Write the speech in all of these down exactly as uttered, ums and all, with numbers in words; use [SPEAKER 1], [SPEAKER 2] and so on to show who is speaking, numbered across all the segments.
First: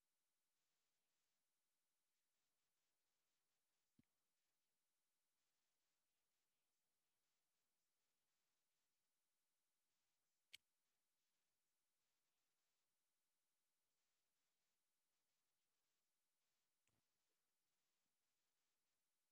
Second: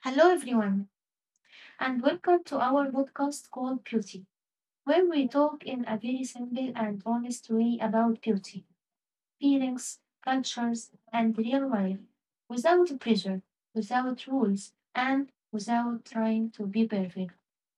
[SPEAKER 1] Hello, everyone, and welcome to our podcast called Beauty, where we talk in a very simple and honest way about beauty feelings, cultures, and real life, without pressure, without rules, and without trying to be perfect.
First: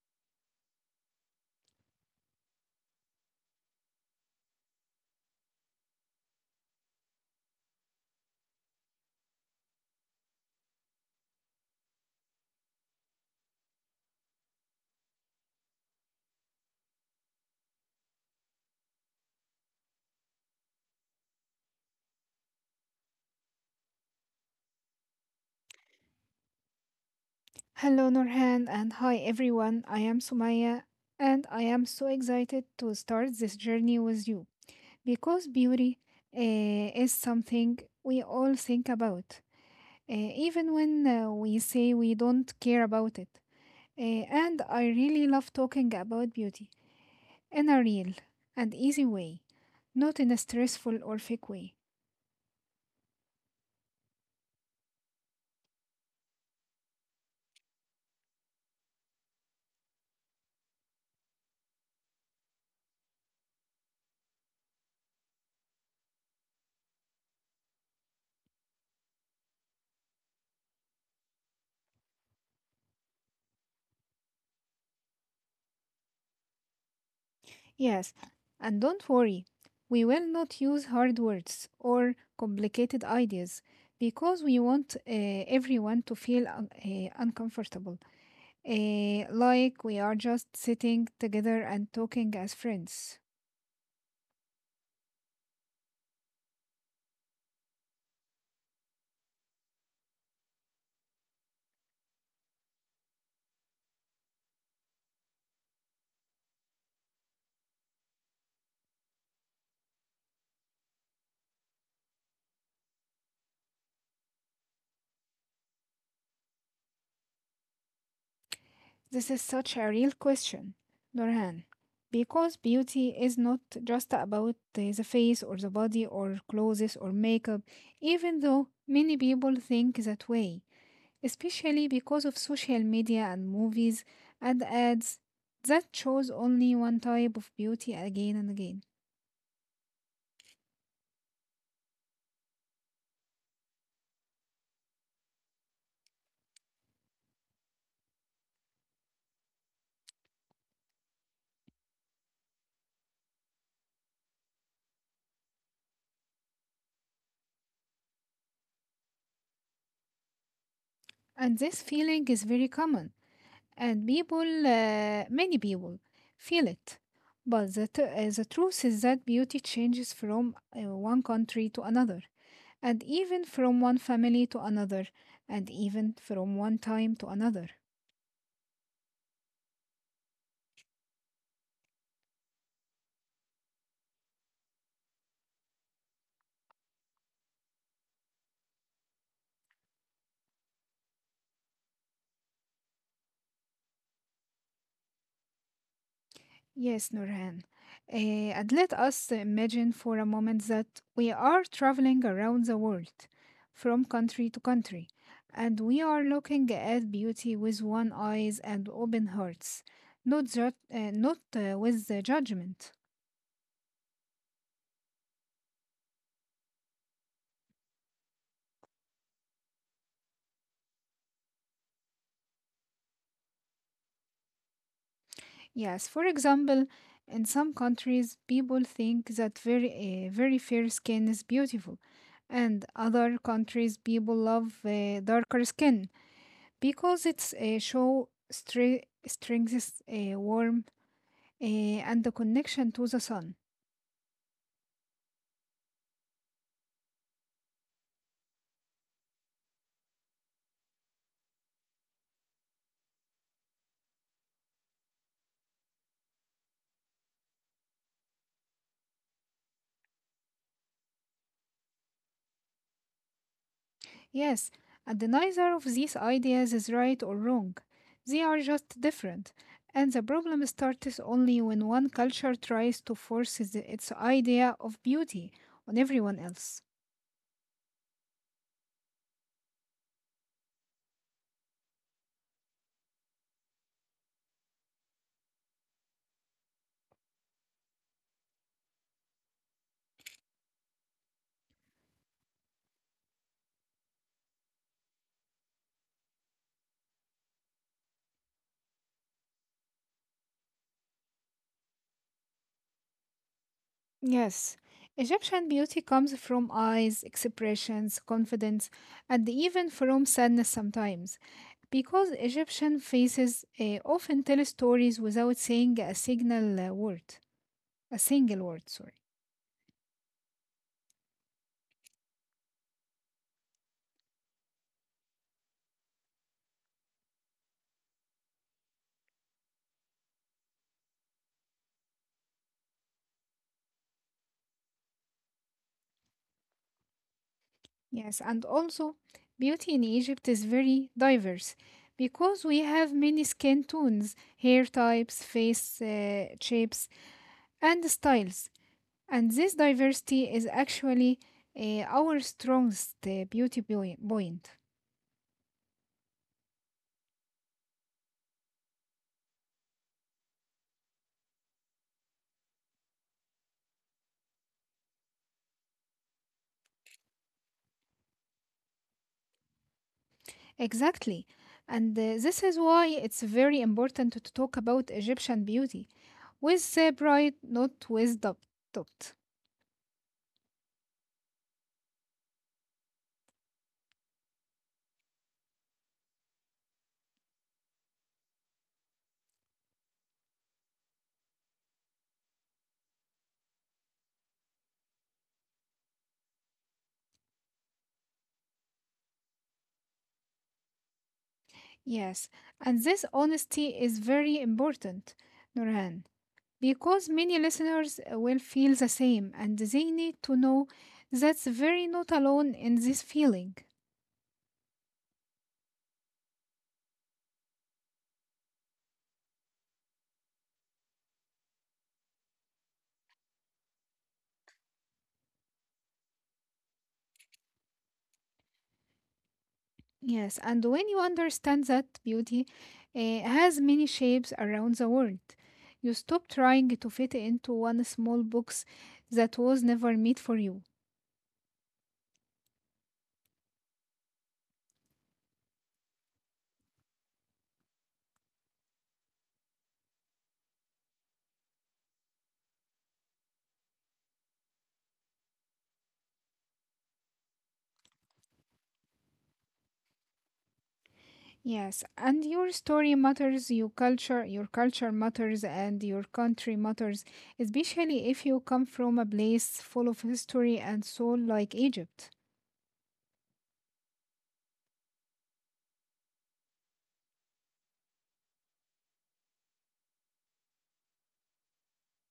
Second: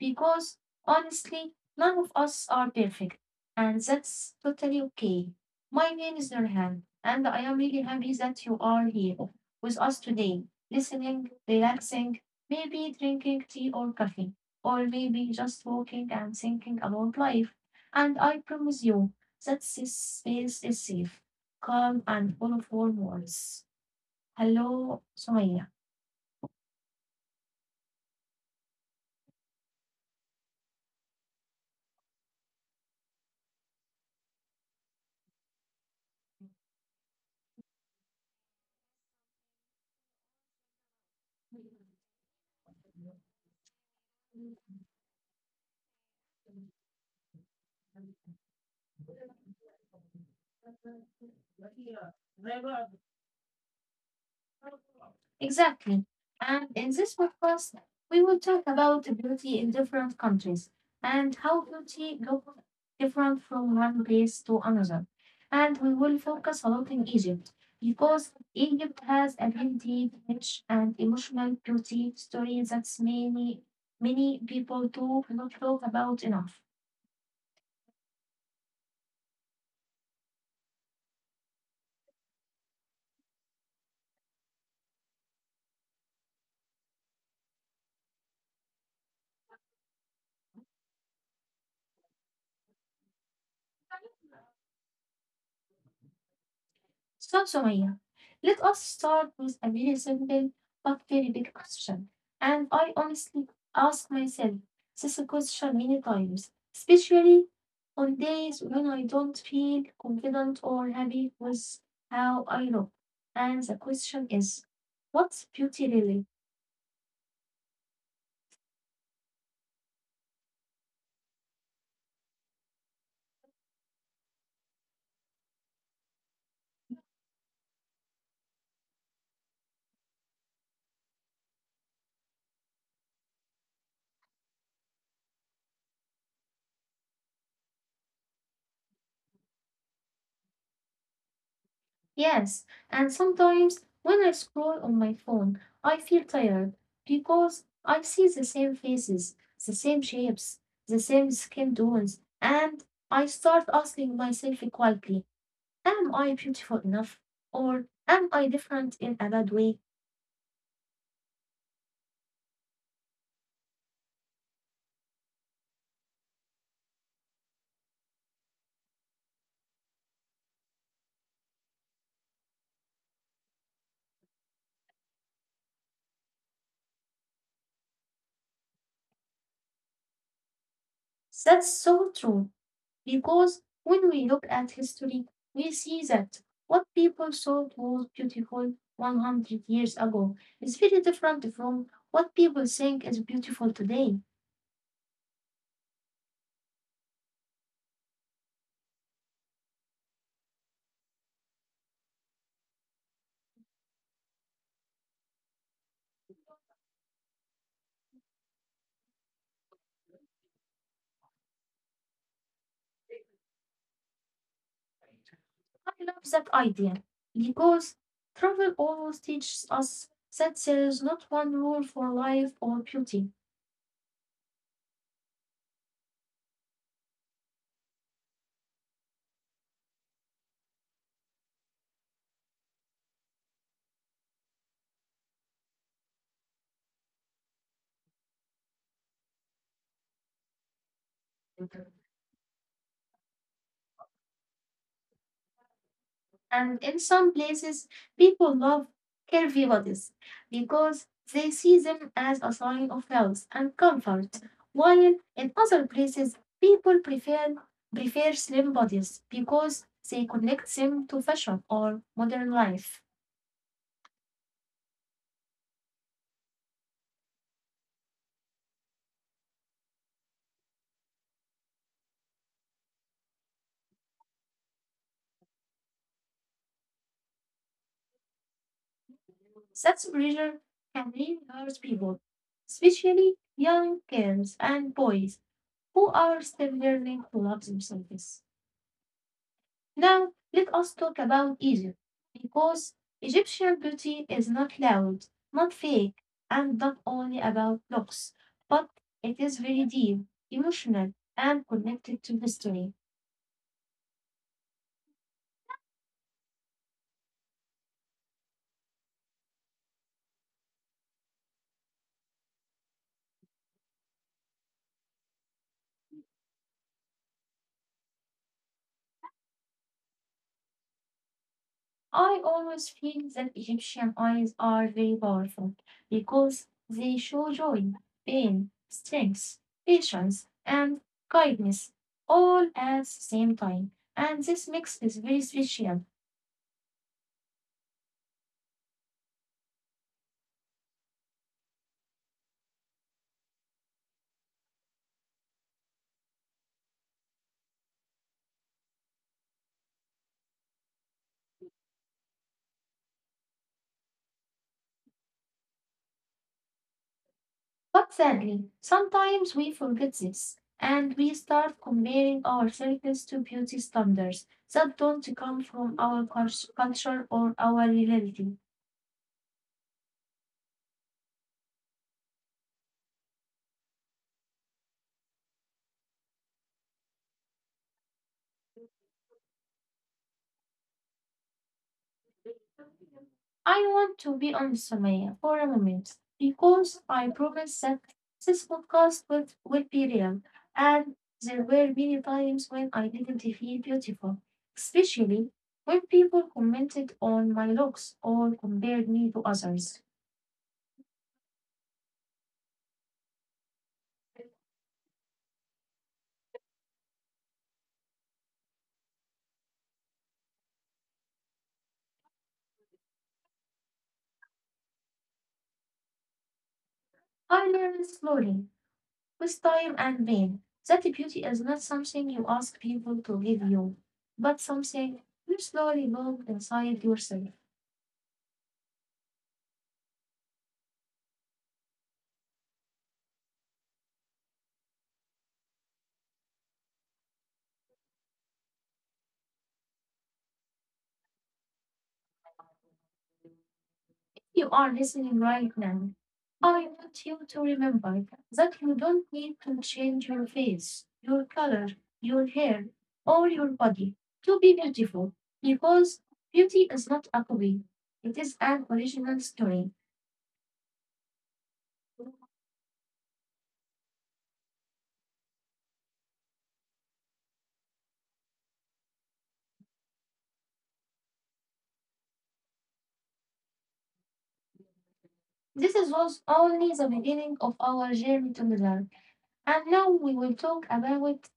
[SPEAKER 1] Because honestly, none of us are perfect, and that's totally okay. My name is Nurhan, and I am really happy that you are here with us today, listening, relaxing, maybe drinking tea or coffee, or maybe just walking and thinking about life. And I promise you that this space is safe. Calm and full of warm words. Hello, Sumaya.
[SPEAKER 2] Hello, Nurhan, and hi everyone. I am Sumaya, and I am so excited to start this journey with you because beauty eh, is something we all think about, eh, even when uh, we say we don't care about it. Eh, and I really love talking about beauty in a real and easy way, not in a stressful or fake way.
[SPEAKER 1] Exactly. And in this podcast, we will talk about beauty in different countries and how beauty looks different from one place to another. And we will focus a lot in Egypt because Egypt has a beauty, rich and emotional beauty story that many, many people do not talk about enough.
[SPEAKER 2] Yes, and don't worry, we will not use hard words or complicated ideas because we want uh, everyone to feel un- uh, uncomfortable, uh, like we are just sitting together and talking as friends.
[SPEAKER 1] So, Sumaya, let us start with a very simple but very big question. And I honestly ask myself this question many times, especially on days when I don't feel confident or happy with how I look. And the question is, what's beauty really?
[SPEAKER 2] This is such a real question, Norhan, because beauty is not just about uh, the face or the body or clothes or makeup, even though many people think that way. Especially because of social media and movies and ads that shows only one type of beauty again and again.
[SPEAKER 1] Yes, and sometimes when I scroll on my phone, I feel tired because I see the same faces, the same shapes, the same skin tones, and I start asking myself quietly, am I beautiful enough? Or am I different in a bad way?
[SPEAKER 2] And this feeling is very common, and people, uh, many people feel it. But the, t- uh, the truth is that beauty changes from uh, one country to another, and even from one family to another, and even from one time to another.
[SPEAKER 1] That's so true. Because when we look at history, we see that what people thought was beautiful one hundred years ago is very different from what people think is beautiful today.
[SPEAKER 2] Yes, Nurhan. Eh, and let us imagine for a moment that we are traveling around the world, from country to country, and we are looking at beauty with one eyes and open hearts, not ju- uh, not uh, with the judgment.
[SPEAKER 1] I love that idea because travel always teaches us that there is not one rule for life or beauty.
[SPEAKER 2] Yes, for example, in some countries, people think that very eh, very fair skin is beautiful, and other countries, people love eh, darker skin. Because it's a show stre- strengths a warm eh, and the connection to the sun.
[SPEAKER 1] And in some places, people love curvy bodies because they see them as a sign of health and comfort, while in other places, people prefer prefer slim bodies because they connect them to fashion or modern life.
[SPEAKER 2] Yes, and neither of these ideas is right or wrong. They are just different. And the problem starts only when one culture tries to force the- its idea of beauty on everyone else.
[SPEAKER 1] Such pressure can really hurt people, especially young girls and boys who are still learning to love themselves. Now, let us talk about Egypt, because Egyptian beauty is not loud, not fake, and not only about looks, but it is very deep, emotional, and connected to history.
[SPEAKER 2] Yes, Egyptian beauty comes from eyes, expressions, confidence, and even from sadness sometimes. Because Egyptian faces uh, often tell stories without saying a signal uh, word, a single word, sorry.
[SPEAKER 1] I always feel that Egyptian eyes are very powerful because they show joy, pain, strength, patience, and kindness all at the same time, and this mix is very special.
[SPEAKER 2] Yes, and also beauty in Egypt is very diverse because we have many skin tones, hair types, face uh, shapes, and styles. And this diversity is actually uh, our strongest uh, beauty poi- point.
[SPEAKER 1] But sadly, sometimes we forget this, and we start comparing ourselves to beauty standards that don't come from our cult- culture or our reality.
[SPEAKER 2] Exactly. And uh, this is why it's very important to talk about Egyptian beauty with uh, pride, not with doubt. doubt.
[SPEAKER 1] I want to be on Sumaya for a moment because I promise that this podcast will, will be real. And there were many times when I didn't feel beautiful, especially when people commented on my looks or compared me to others.
[SPEAKER 2] Yes, and this honesty is very important, Nurhan. Because many listeners will feel the same and they need to know that's very not alone in this feeling.
[SPEAKER 1] I learned slowly with time and pain. That beauty is not something you ask people to give you, but something you slowly build inside yourself.
[SPEAKER 2] Yes, and when you understand that beauty eh, has many shapes around the world, you stop trying to fit into one small box that was never meant for you.
[SPEAKER 1] You are listening right now. I want you to remember that you don't need to change your face, your color, your hair, or your body to be beautiful, because beauty is not a copy, it is an original story.
[SPEAKER 2] Yes, and your story matters, your culture, your culture matters, and your country matters, especially if you come from a place full of history and soul like Egypt.
[SPEAKER 1] This is was only the beginning of our journey together. And now we will talk about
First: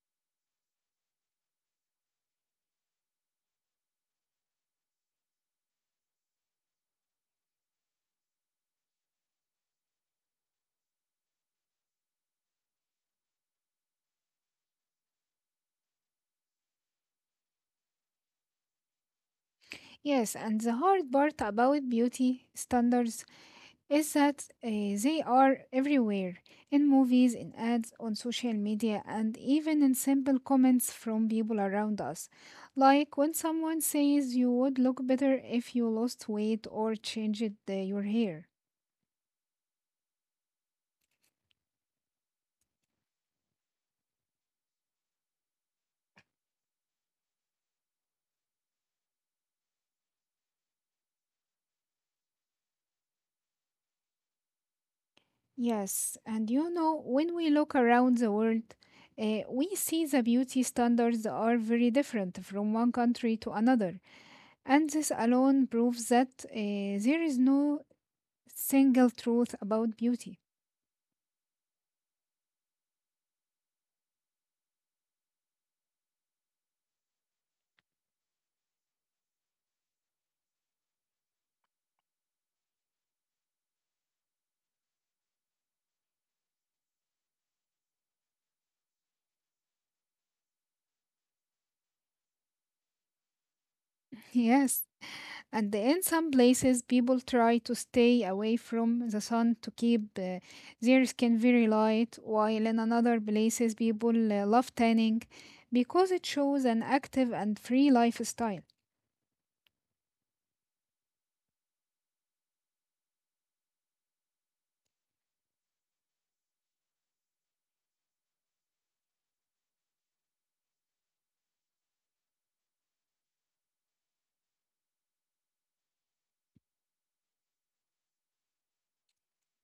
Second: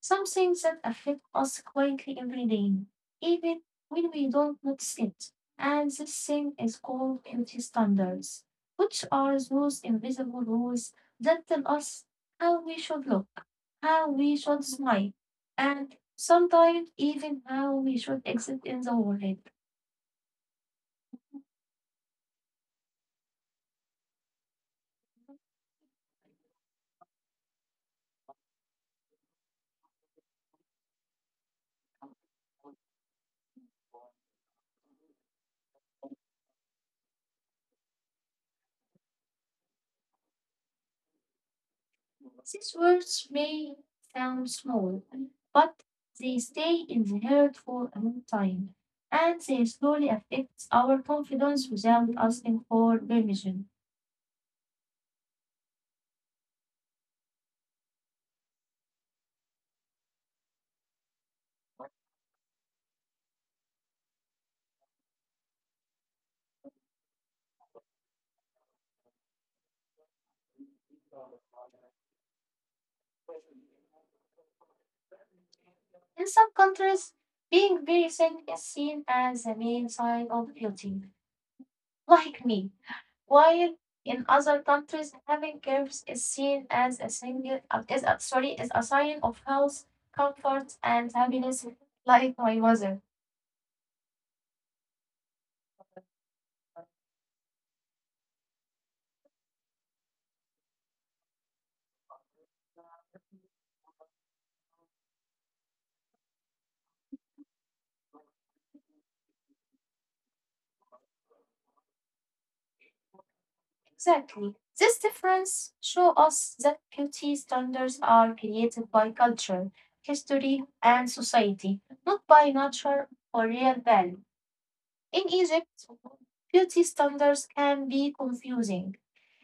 [SPEAKER 1] some things that affect us quietly every day, even when we don't notice it. And this thing is called beauty standards, which are those invisible rules that tell us how we should look, how we should smile, and sometimes even how we should exist in the world.
[SPEAKER 2] Yes, and the hard part about beauty standards is that uh, they are everywhere in movies, in ads, on social media, and even in simple comments from people around us. Like when someone says you would look better if you lost weight or changed uh, your hair.
[SPEAKER 1] These words may sound small, but they stay in the heart for a long time, and they slowly affect our confidence without asking for permission.
[SPEAKER 2] Yes, and you know, when we look around the world, uh, we see the beauty standards are very different from one country to another. And this alone proves that uh, there is no single truth about beauty.
[SPEAKER 1] In some countries, being very thin is seen as the main sign of beauty, like me, while in other countries, having curves is seen as a single, uh, is a, sorry, is a sign of health, comfort, and happiness, like my mother.
[SPEAKER 2] Yes. And in some places, people try to stay away from the sun to keep uh, their skin very light, while in another places, people uh, love tanning because it shows an active and free lifestyle.
[SPEAKER 1] Exactly. This difference show us that beauty standards are created by culture, history, and society, not by nature or real value. In Egypt, beauty standards can be confusing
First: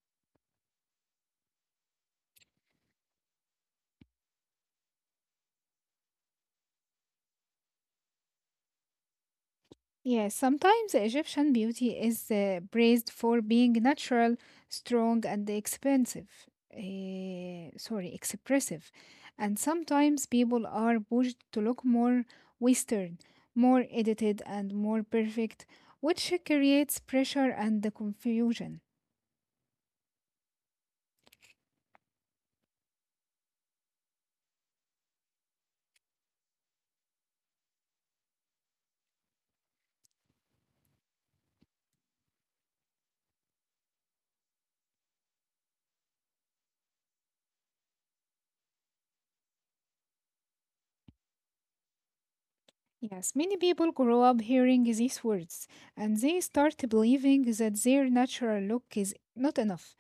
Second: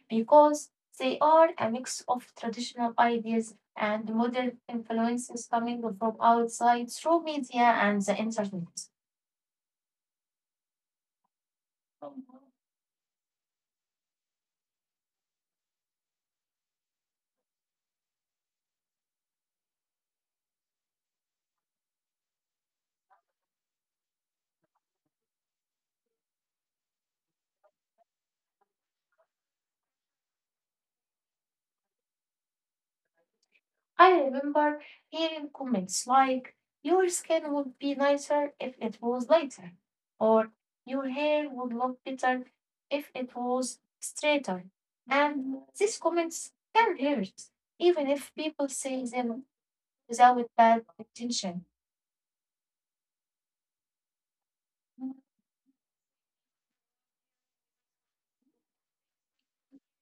[SPEAKER 1] because they are a mix of traditional ideas and modern influences coming from outside through media and the internet.
[SPEAKER 2] Yes, sometimes Egyptian beauty is uh, praised for being natural, strong, and expensive. eh, sorry, expressive. And sometimes people are pushed to look more Western, more edited, and more perfect, which creates pressure and the confusion.
[SPEAKER 1] I remember hearing comments like, your skin would be nicer if it was lighter, or your hair would look better if it was straighter. And these comments can hurt, even if people say them without bad intention.
[SPEAKER 2] Yes, many people grow up hearing these words and they start believing that their natural look is not enough,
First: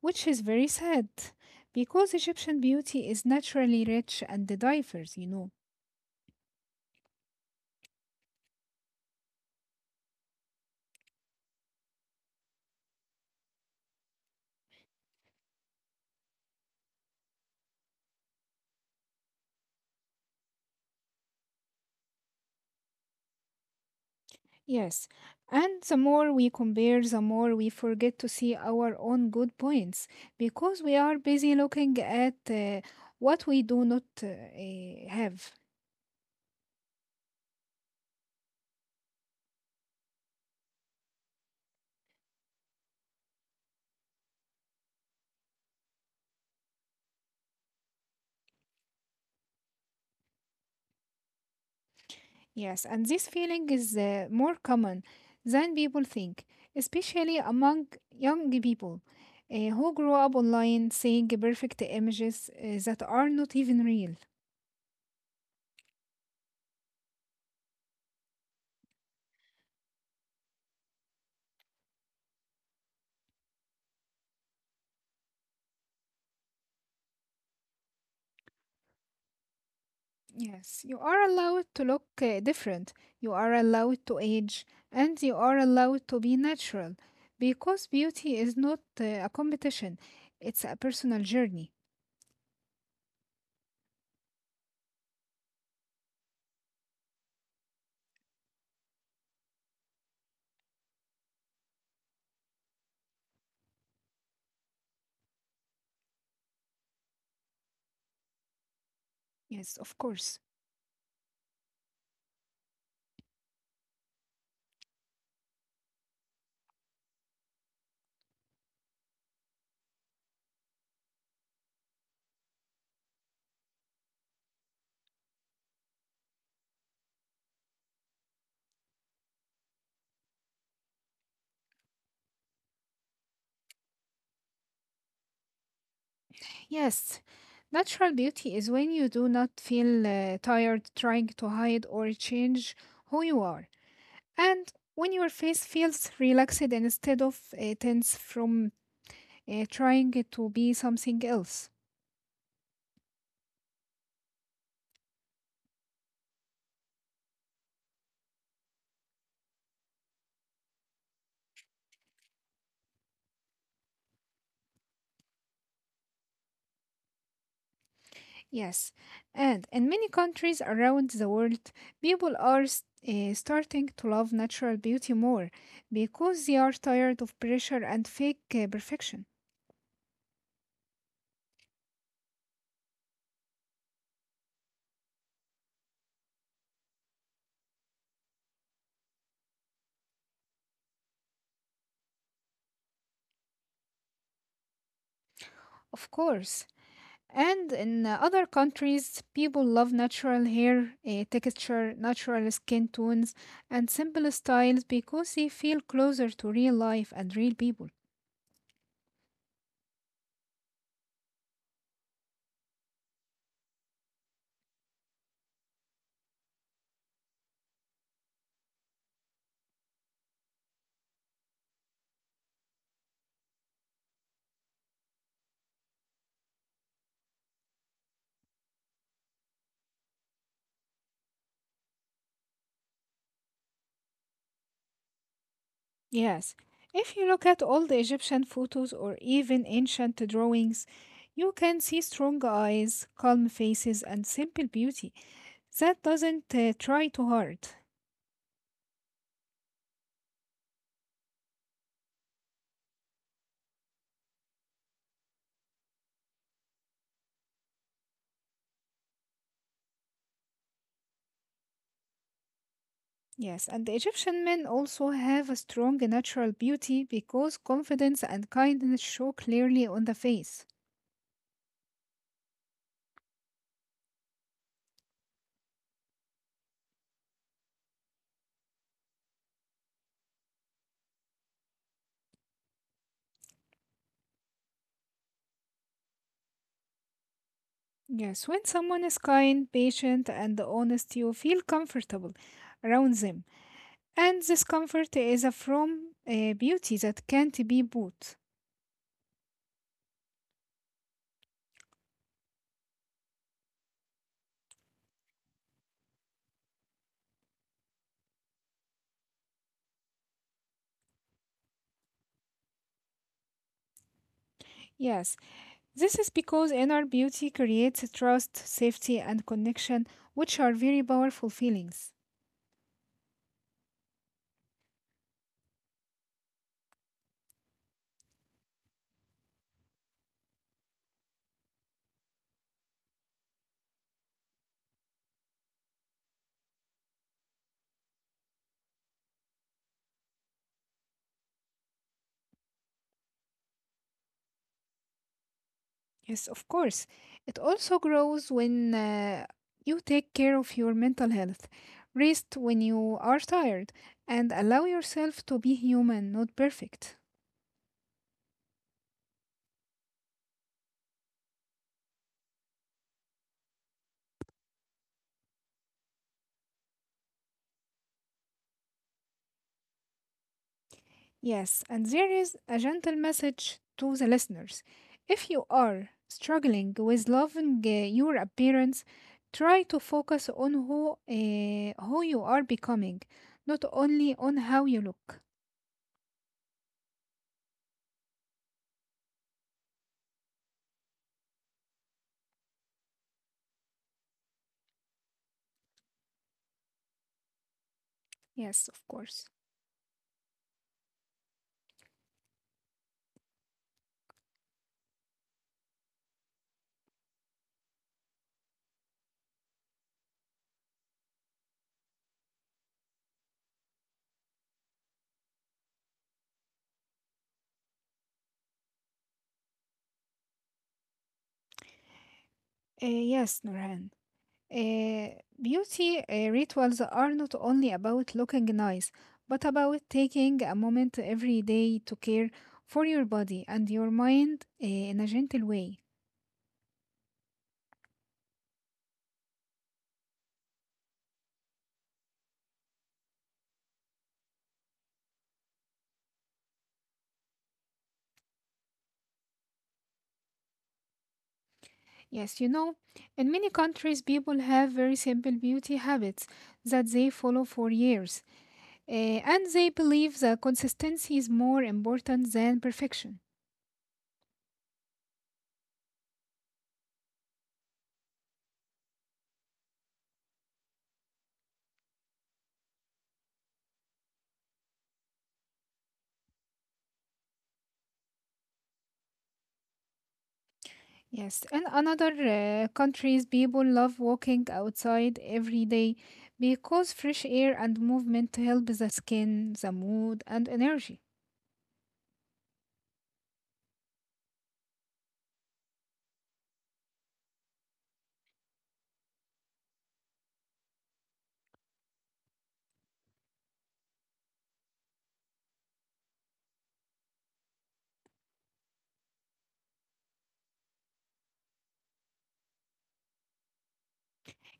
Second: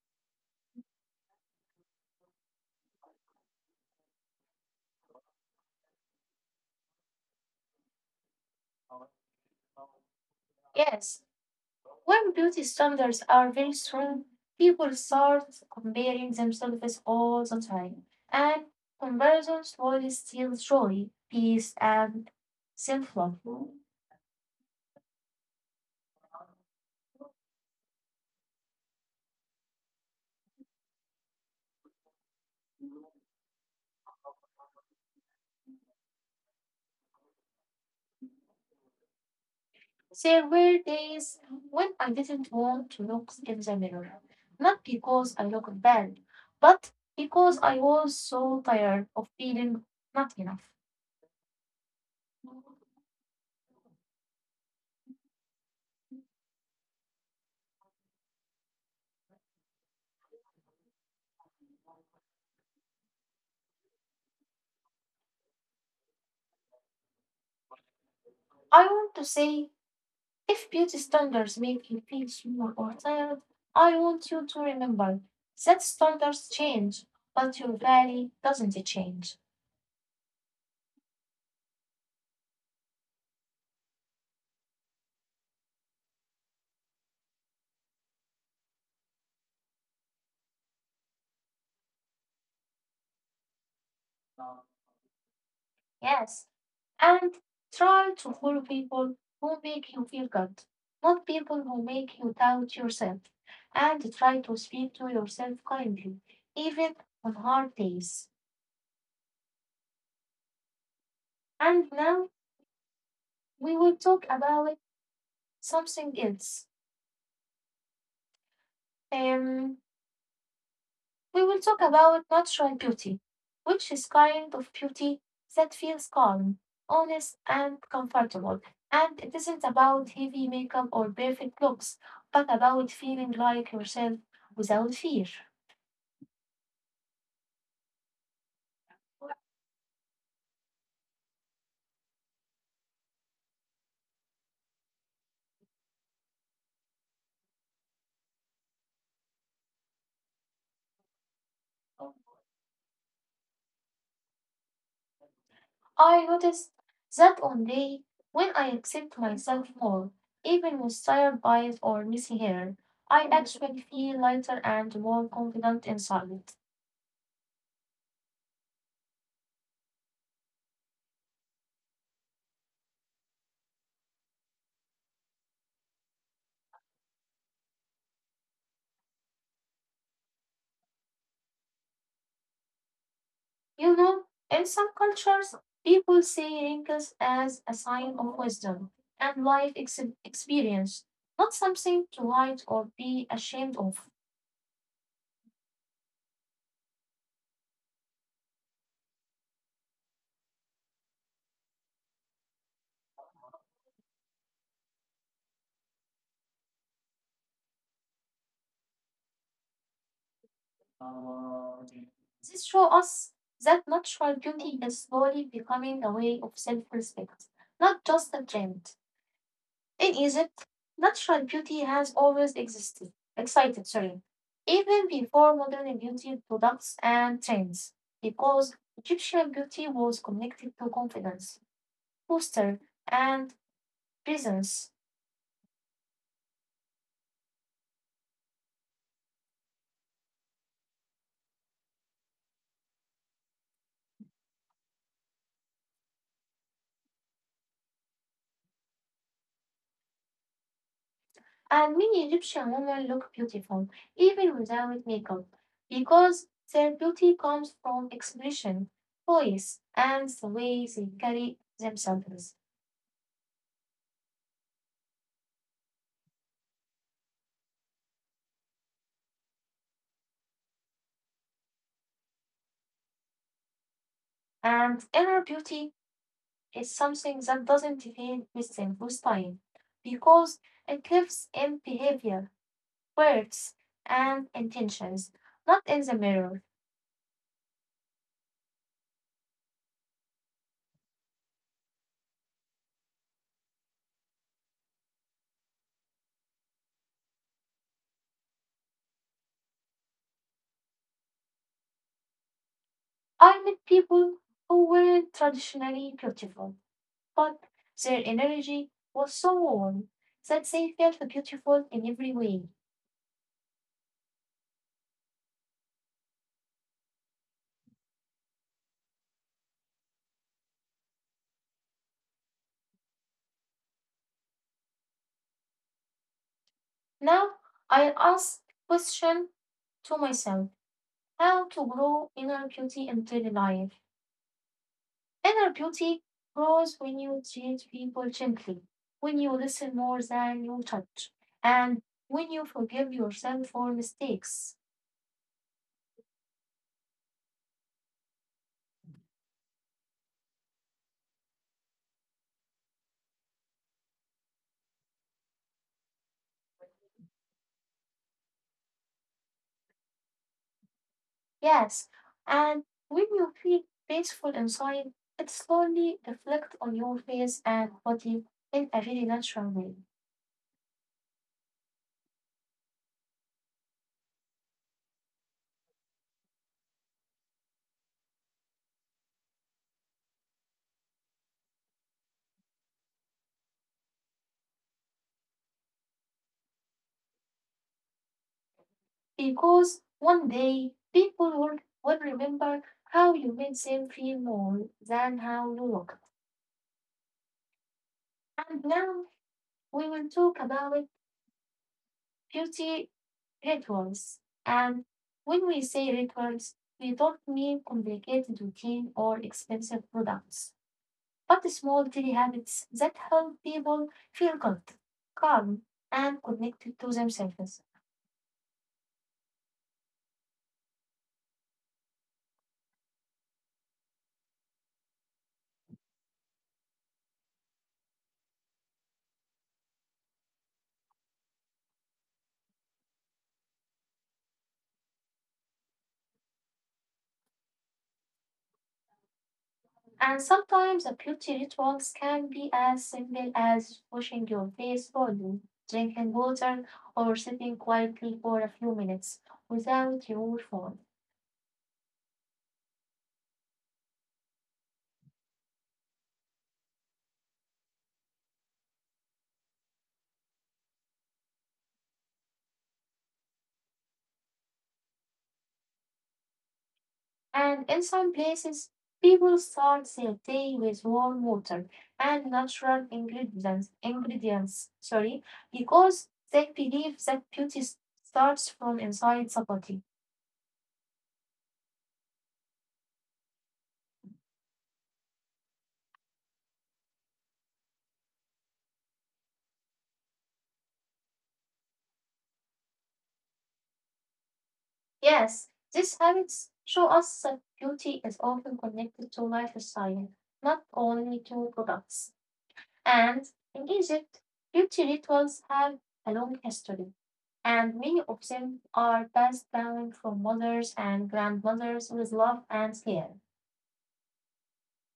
[SPEAKER 2] which is very sad because Egyptian beauty is naturally rich and diverse, you know.
[SPEAKER 1] Yes, when beauty standards are very strong, people start comparing themselves all the time, and comparison slowly steals joy, peace, and self love.
[SPEAKER 2] Yes, and the more we compare, the more we forget to see our own good points because we are busy looking at uh, what we do not uh, eh, have.
[SPEAKER 1] There were days when I didn't want to look in the mirror, not because I looked bad, but because I was so tired of feeling not enough.
[SPEAKER 2] Yes, and this feeling is uh, more common than people think, especially among young people uh, who grow up online seeing perfect images uh, that are not even real.
[SPEAKER 1] I want to say if beauty standards make you feel small or tired, I want you to remember that standards change, but your value doesn't change.
[SPEAKER 2] Yes, you are allowed to look uh, different, you are allowed to age, and you are allowed to be natural because beauty is not uh, a competition, it's a personal journey.
[SPEAKER 1] Yes, and try to follow people who make you feel good, not people who make you doubt yourself. And try to speak to yourself kindly, even on hard days.
[SPEAKER 2] Yes, of course.
[SPEAKER 1] And now we will talk about something else. Um, We will talk about natural beauty, which is kind of beauty that feels calm, honest, and comfortable. And it isn't about heavy makeup or perfect looks, but about feeling like yourself without fear.
[SPEAKER 2] Yes, natural beauty is when you do not feel uh, tired trying to hide or change who you are, and when your face feels relaxed instead of uh, tense from uh, trying to be something else.
[SPEAKER 1] I noticed that on day when I accept myself more, even with tired eyes or messy hair, I actually feel lighter and more confident inside.
[SPEAKER 2] Yes, and in many countries around the world, people are s- eh, starting to love natural beauty more because they are tired of pressure and fake eh, perfection.
[SPEAKER 1] You know, in some cultures, people see wrinkles as a sign of wisdom and life ex- experience, not something to hide or be ashamed of.
[SPEAKER 2] Of course. And in uh, other countries, people love natural hair eh, texture, natural skin tones, and simple styles because they feel closer to real life and real people.
[SPEAKER 1] This shows us that natural beauty is slowly becoming a way of self respect, not just a trend. In Egypt, natural beauty has always existed, excited, sorry, even before modern beauty products and trends, because Egyptian beauty was connected to confidence, posture, and presence.
[SPEAKER 2] Yes, if you look at old Egyptian photos or even ancient drawings, you can see strong eyes, calm faces, and simple beauty that doesn't uh, try too hard.
[SPEAKER 1] And many Egyptian women look beautiful even without makeup, because their beauty comes from expression, voice, and the way they carry themselves.
[SPEAKER 2] Yes, and the Egyptian men also have a strong natural beauty because confidence and kindness show clearly on the face.
[SPEAKER 1] And inner beauty is something that doesn't feel missing with time because it lives in behavior, words, and intentions, not in the mirror.
[SPEAKER 2] Yes, when someone is kind, patient, and honest, you feel comfortable around them. And this comfort is a from uh, beauty that can't be bought.
[SPEAKER 1] I met people who weren't traditionally beautiful, but their energy was so warm that they felt beautiful in every way.
[SPEAKER 2] Yes, this is because inner beauty creates trust, safety, and connection, which are very powerful feelings.
[SPEAKER 1] Now I ask question to myself how to grow inner beauty in daily life. Inner beauty grows when you treat people gently, when you listen more than you judge, and when you forgive yourself for mistakes.
[SPEAKER 2] Yes, of course. It also grows when uh, you take care of your mental health, rest when you are tired, and allow yourself to be human, not perfect.
[SPEAKER 1] Yes, and when you feel peaceful inside, it slowly reflects on your face and body in a very natural way.
[SPEAKER 2] Yes, and there is a gentle message to the listeners. If you are struggling with loving uh, your appearance, try to focus on who uh, who you are becoming, not only on how you look.
[SPEAKER 1] Because one day people will, will remember how you made them feel more than how you looked.
[SPEAKER 2] Yes,
[SPEAKER 1] And
[SPEAKER 2] of
[SPEAKER 1] now
[SPEAKER 2] course.
[SPEAKER 1] we will talk about beauty rituals. And when we say rituals, we don't mean complicated routine or expensive products, but the small daily habits that help people feel good, calm, and connected to themselves.
[SPEAKER 2] Uh, yes, Nurhan. Uh, beauty uh, rituals are not only about looking nice, but about taking a moment every day to care for your body and your mind uh, in a gentle way.
[SPEAKER 1] And sometimes the beauty rituals can be as simple as washing your face slowly, drinking water, or sitting quietly for a few minutes without your phone.
[SPEAKER 2] Yes, you know, in many countries, people have very simple beauty habits that they follow for years, eh, and they believe that consistency is more important than perfection.
[SPEAKER 1] And in some places, people start their day with warm water and natural ingredients, ingredients sorry, because they believe that beauty starts from inside the body.
[SPEAKER 2] Yes, in another uh, countries, people love walking outside every day because fresh air and movement help the skin, the mood, and energy.
[SPEAKER 1] Yes, these habits show us that beauty is often connected to lifestyle, not only to products. And in Egypt, beauty rituals have a long history, and many of them are passed down from mothers and grandmothers with love and care.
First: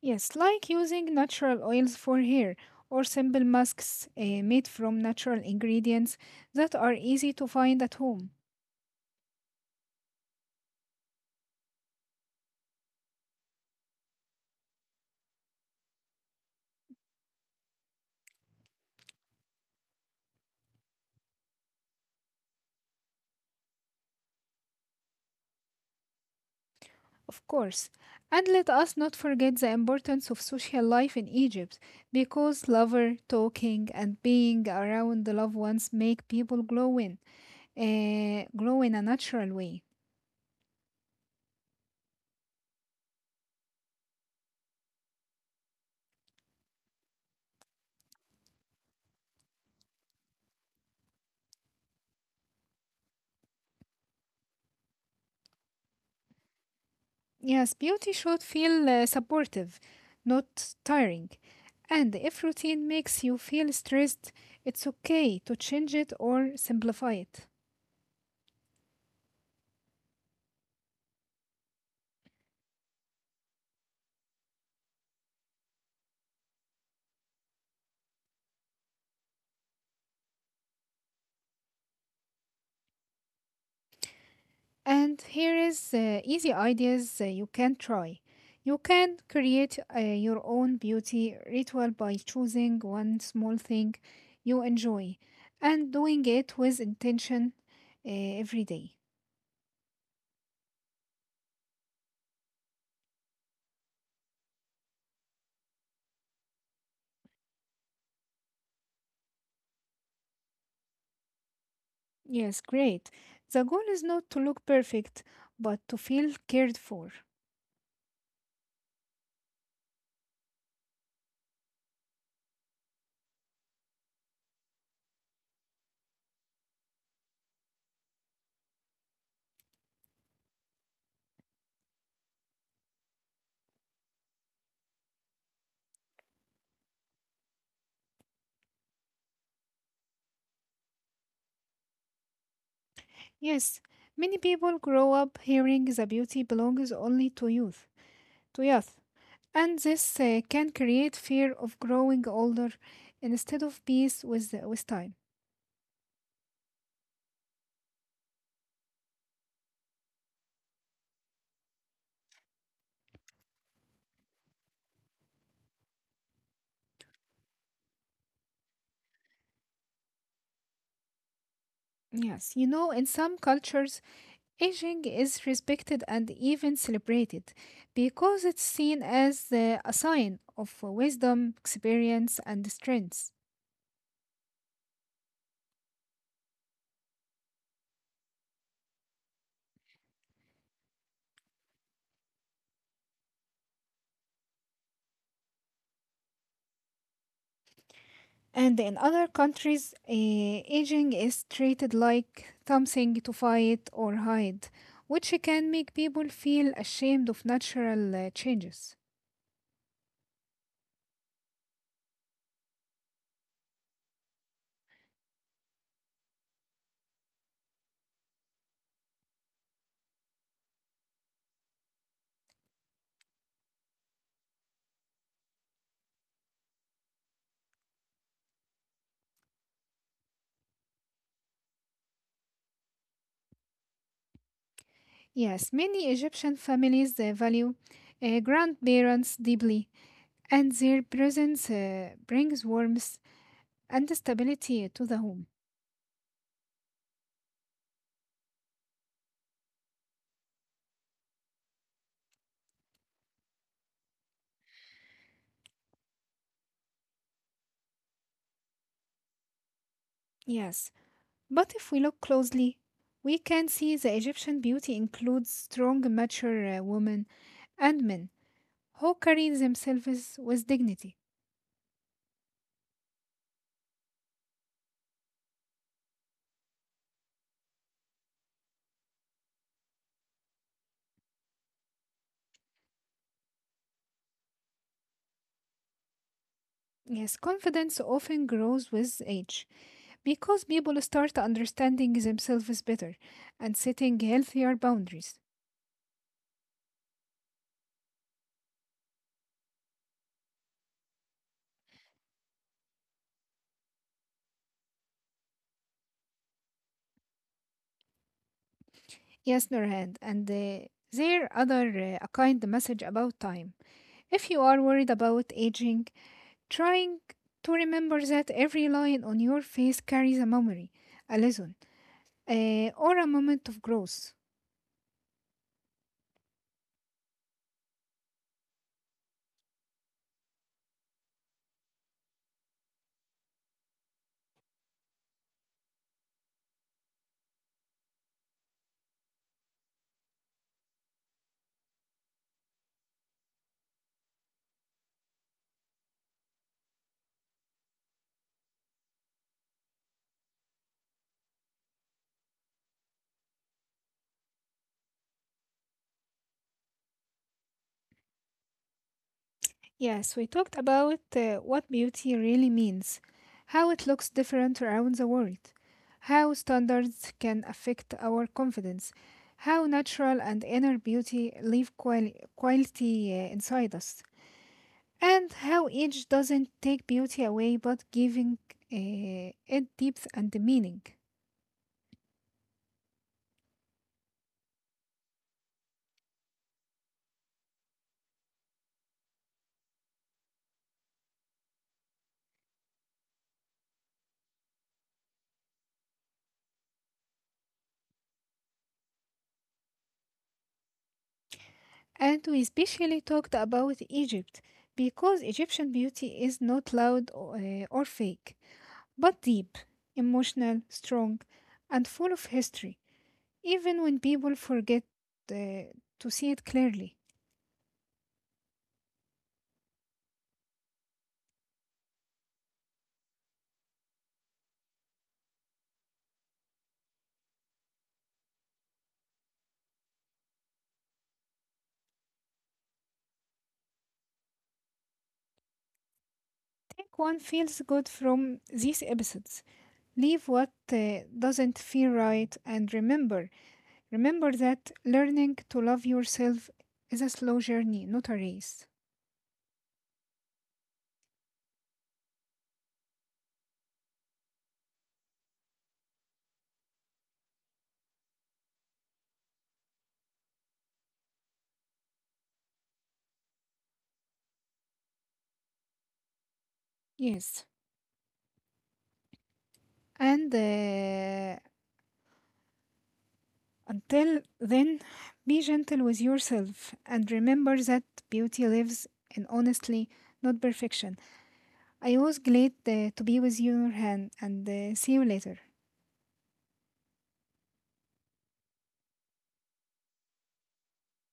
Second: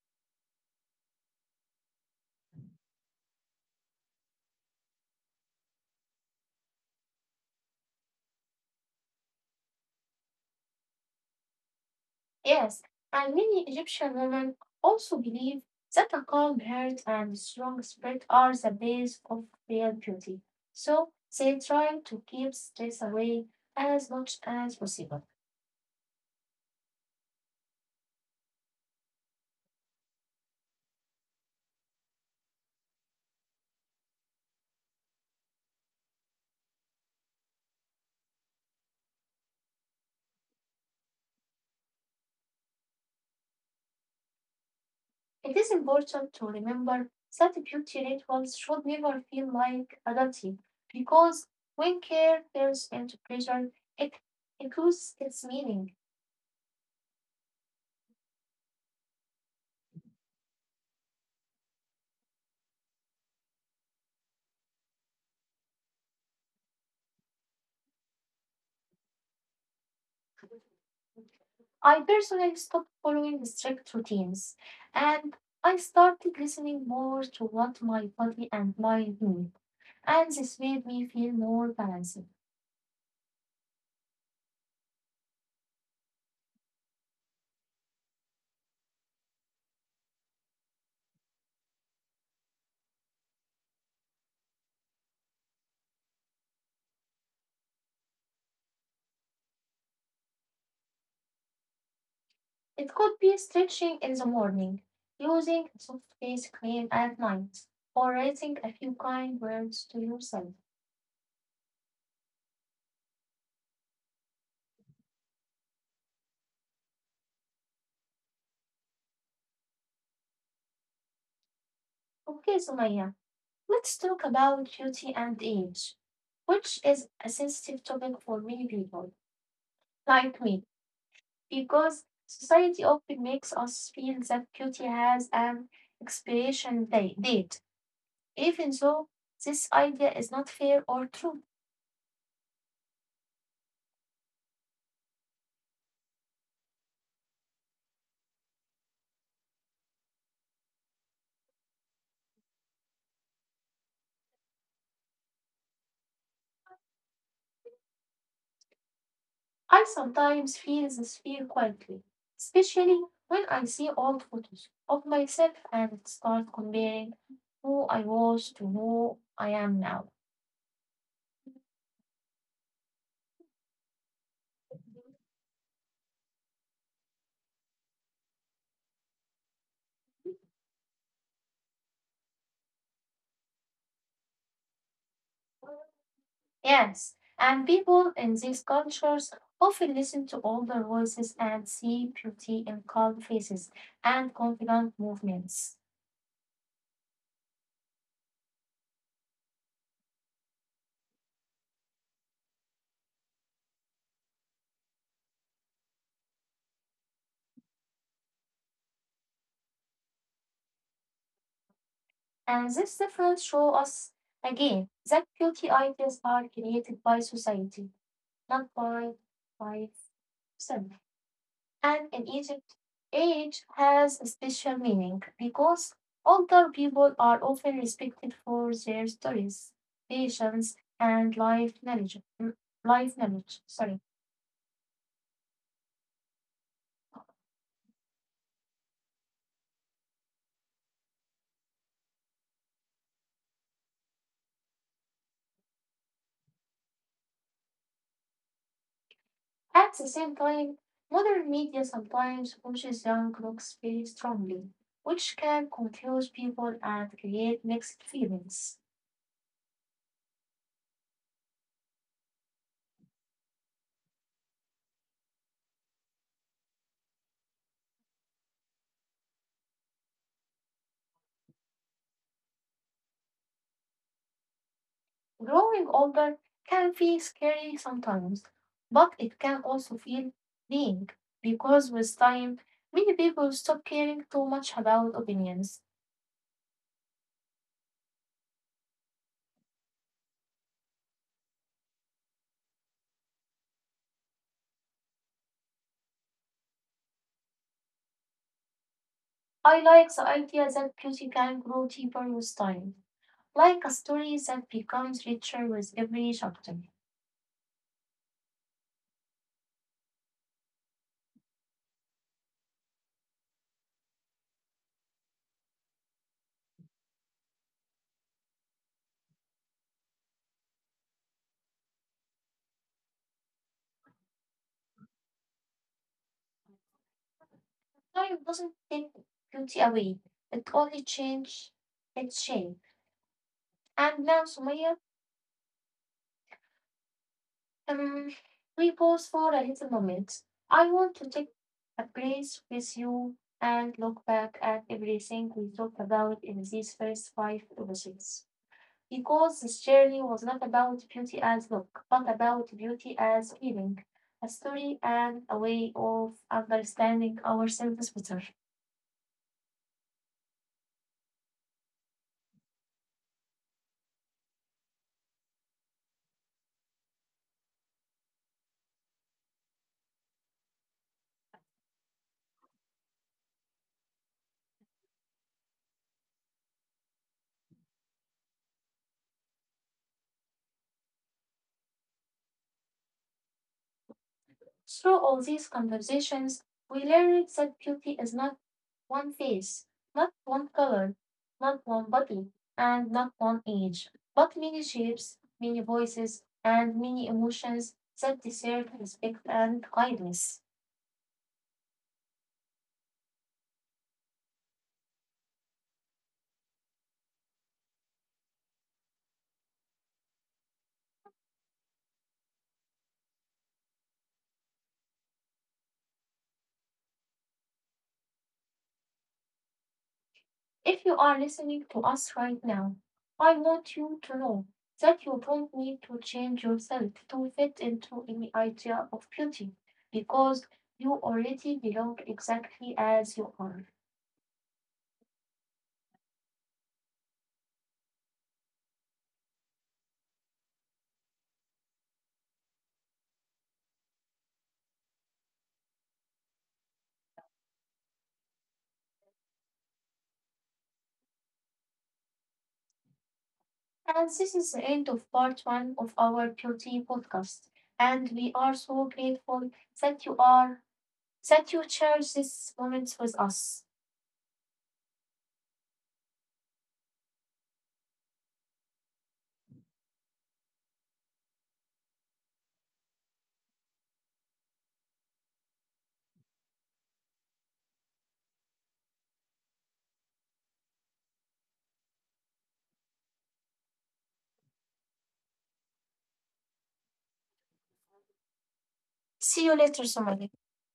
[SPEAKER 2] Yes, like using natural oils for hair or simple masks eh, made from natural ingredients that are easy to find at home.
[SPEAKER 1] Yes, and many Egyptian women also believe that a calm heart and strong spirit are the base of real beauty. So they try to keep stress away as much as possible.
[SPEAKER 2] Of course. And let us not forget the importance of social life in Egypt, because lover talking and being around the loved ones make people glow in, uh, glow in a natural way.
[SPEAKER 1] It is important to remember that beauty rituals should never feel like adulting because when care turns into pressure, it, it loses its meaning.
[SPEAKER 2] Yes, beauty should feel uh, supportive, not tiring. And if routine makes you feel stressed, it's okay to change it or simplify it.
[SPEAKER 1] I personally stopped following strict routines and I started listening more to what my body and mind need, and this made me feel more balanced.
[SPEAKER 2] And here is uh, easy ideas uh, you can try. You can create uh, your own beauty ritual by choosing one small thing you enjoy and doing it with intention uh, every day.
[SPEAKER 1] It could be stretching in the morning, using a soft face cream at night, or writing a few kind words to yourself.
[SPEAKER 2] Yes, great. The goal is not to look perfect, but to feel cared for.
[SPEAKER 1] Okay, Sumaya, let's talk about beauty and age, which is a sensitive topic for many people, like me, because society often makes us feel that beauty has an expiration da- date, even though this idea is not fair or true.
[SPEAKER 2] Yes, many people grow up hearing the beauty belongs only to youth, to youth. And this uh, can create fear of growing older instead of peace with, with time.
[SPEAKER 1] I sometimes feel this fear quietly, especially when I see old photos of myself and start comparing who I was to who I am now.
[SPEAKER 2] Yes, you know, in some cultures, aging is respected and even celebrated because it's seen as uh, a sign of wisdom, experience, and strength.
[SPEAKER 1] Yes, and people in these cultures often listen to older voices and see beauty in calm faces and confident movements.
[SPEAKER 2] And in other countries, uh, aging is treated like something to fight or hide, which can make people feel ashamed of natural uh, changes.
[SPEAKER 1] And this difference shows us again that beauty ideas are created by society, not by by self. And in Egypt, age has a special meaning because older people are often respected for their stories, patience, and life knowledge. Mm, Life knowledge, sorry.
[SPEAKER 2] Yes, many Egyptian families uh, value uh, grandparents deeply, and their presence uh, brings warmth and stability to the home.
[SPEAKER 1] At the same time, modern media sometimes pushes young looks very strongly, which can confuse people and create mixed feelings.
[SPEAKER 2] Yes, but if we look closely, we can see the Egyptian beauty includes strong, mature uh, women and men who carry themselves with dignity.
[SPEAKER 1] Growing older can feel scary sometimes, but it can also feel freeing because with time, many people stop caring too much about opinions.
[SPEAKER 2] Yes, confidence often grows with age because people start understanding themselves better and setting healthier boundaries.
[SPEAKER 1] I like the idea that beauty can grow deeper with time, like a story that becomes richer with every chapter.
[SPEAKER 2] Yes, Nurhan, and uh, there other uh, a kind message about time. If you are worried about aging, trying to remember that every line on your face carries a memory, a lesson, uh, or a moment of growth.
[SPEAKER 1] Time doesn't take beauty away; it only changes its shape. And now, Sumaya, Um, we pause for a little moment. I want to take a breath with you and look back at everything we talked about in these first five episodes. Because this journey was not about beauty as look, but about beauty as feeling, a story and a way of understanding ourselves better.
[SPEAKER 2] Yes, we talked about uh, what beauty really means, how it looks different around the world, how standards can affect our confidence, how natural and inner beauty leave quali- quality uh, inside us. And how age doesn't take beauty away but giving uh, it depth and meaning.
[SPEAKER 1] Through all these conversations, we learned that beauty is not one face, not one color, not one body, and not one age, but many shapes, many voices, and many emotions that deserve respect and kindness.
[SPEAKER 2] And we especially talked about Egypt because Egyptian beauty is not loud o- uh, or fake, but deep, emotional, strong, and full of history, even when people forget uh, to see it clearly.
[SPEAKER 1] If you are listening to us right now, I want you to know that you don't need to change yourself to fit into any idea of beauty because you already belong exactly as you are.
[SPEAKER 2] Take one feels good from these episodes. Leave what uh, doesn't feel right and remember, remember that learning to love yourself is a slow journey, not a race.
[SPEAKER 1] And this is the end of part one of our beauty podcast. And we are so grateful that you are that you share these moments with us.
[SPEAKER 2] Yes. And uh, until then, be gentle with yourself and remember that beauty lives in honestly, not perfection. I was glad uh, to be with you, Nurhan, and uh, see you later.
[SPEAKER 1] See you later, Somali.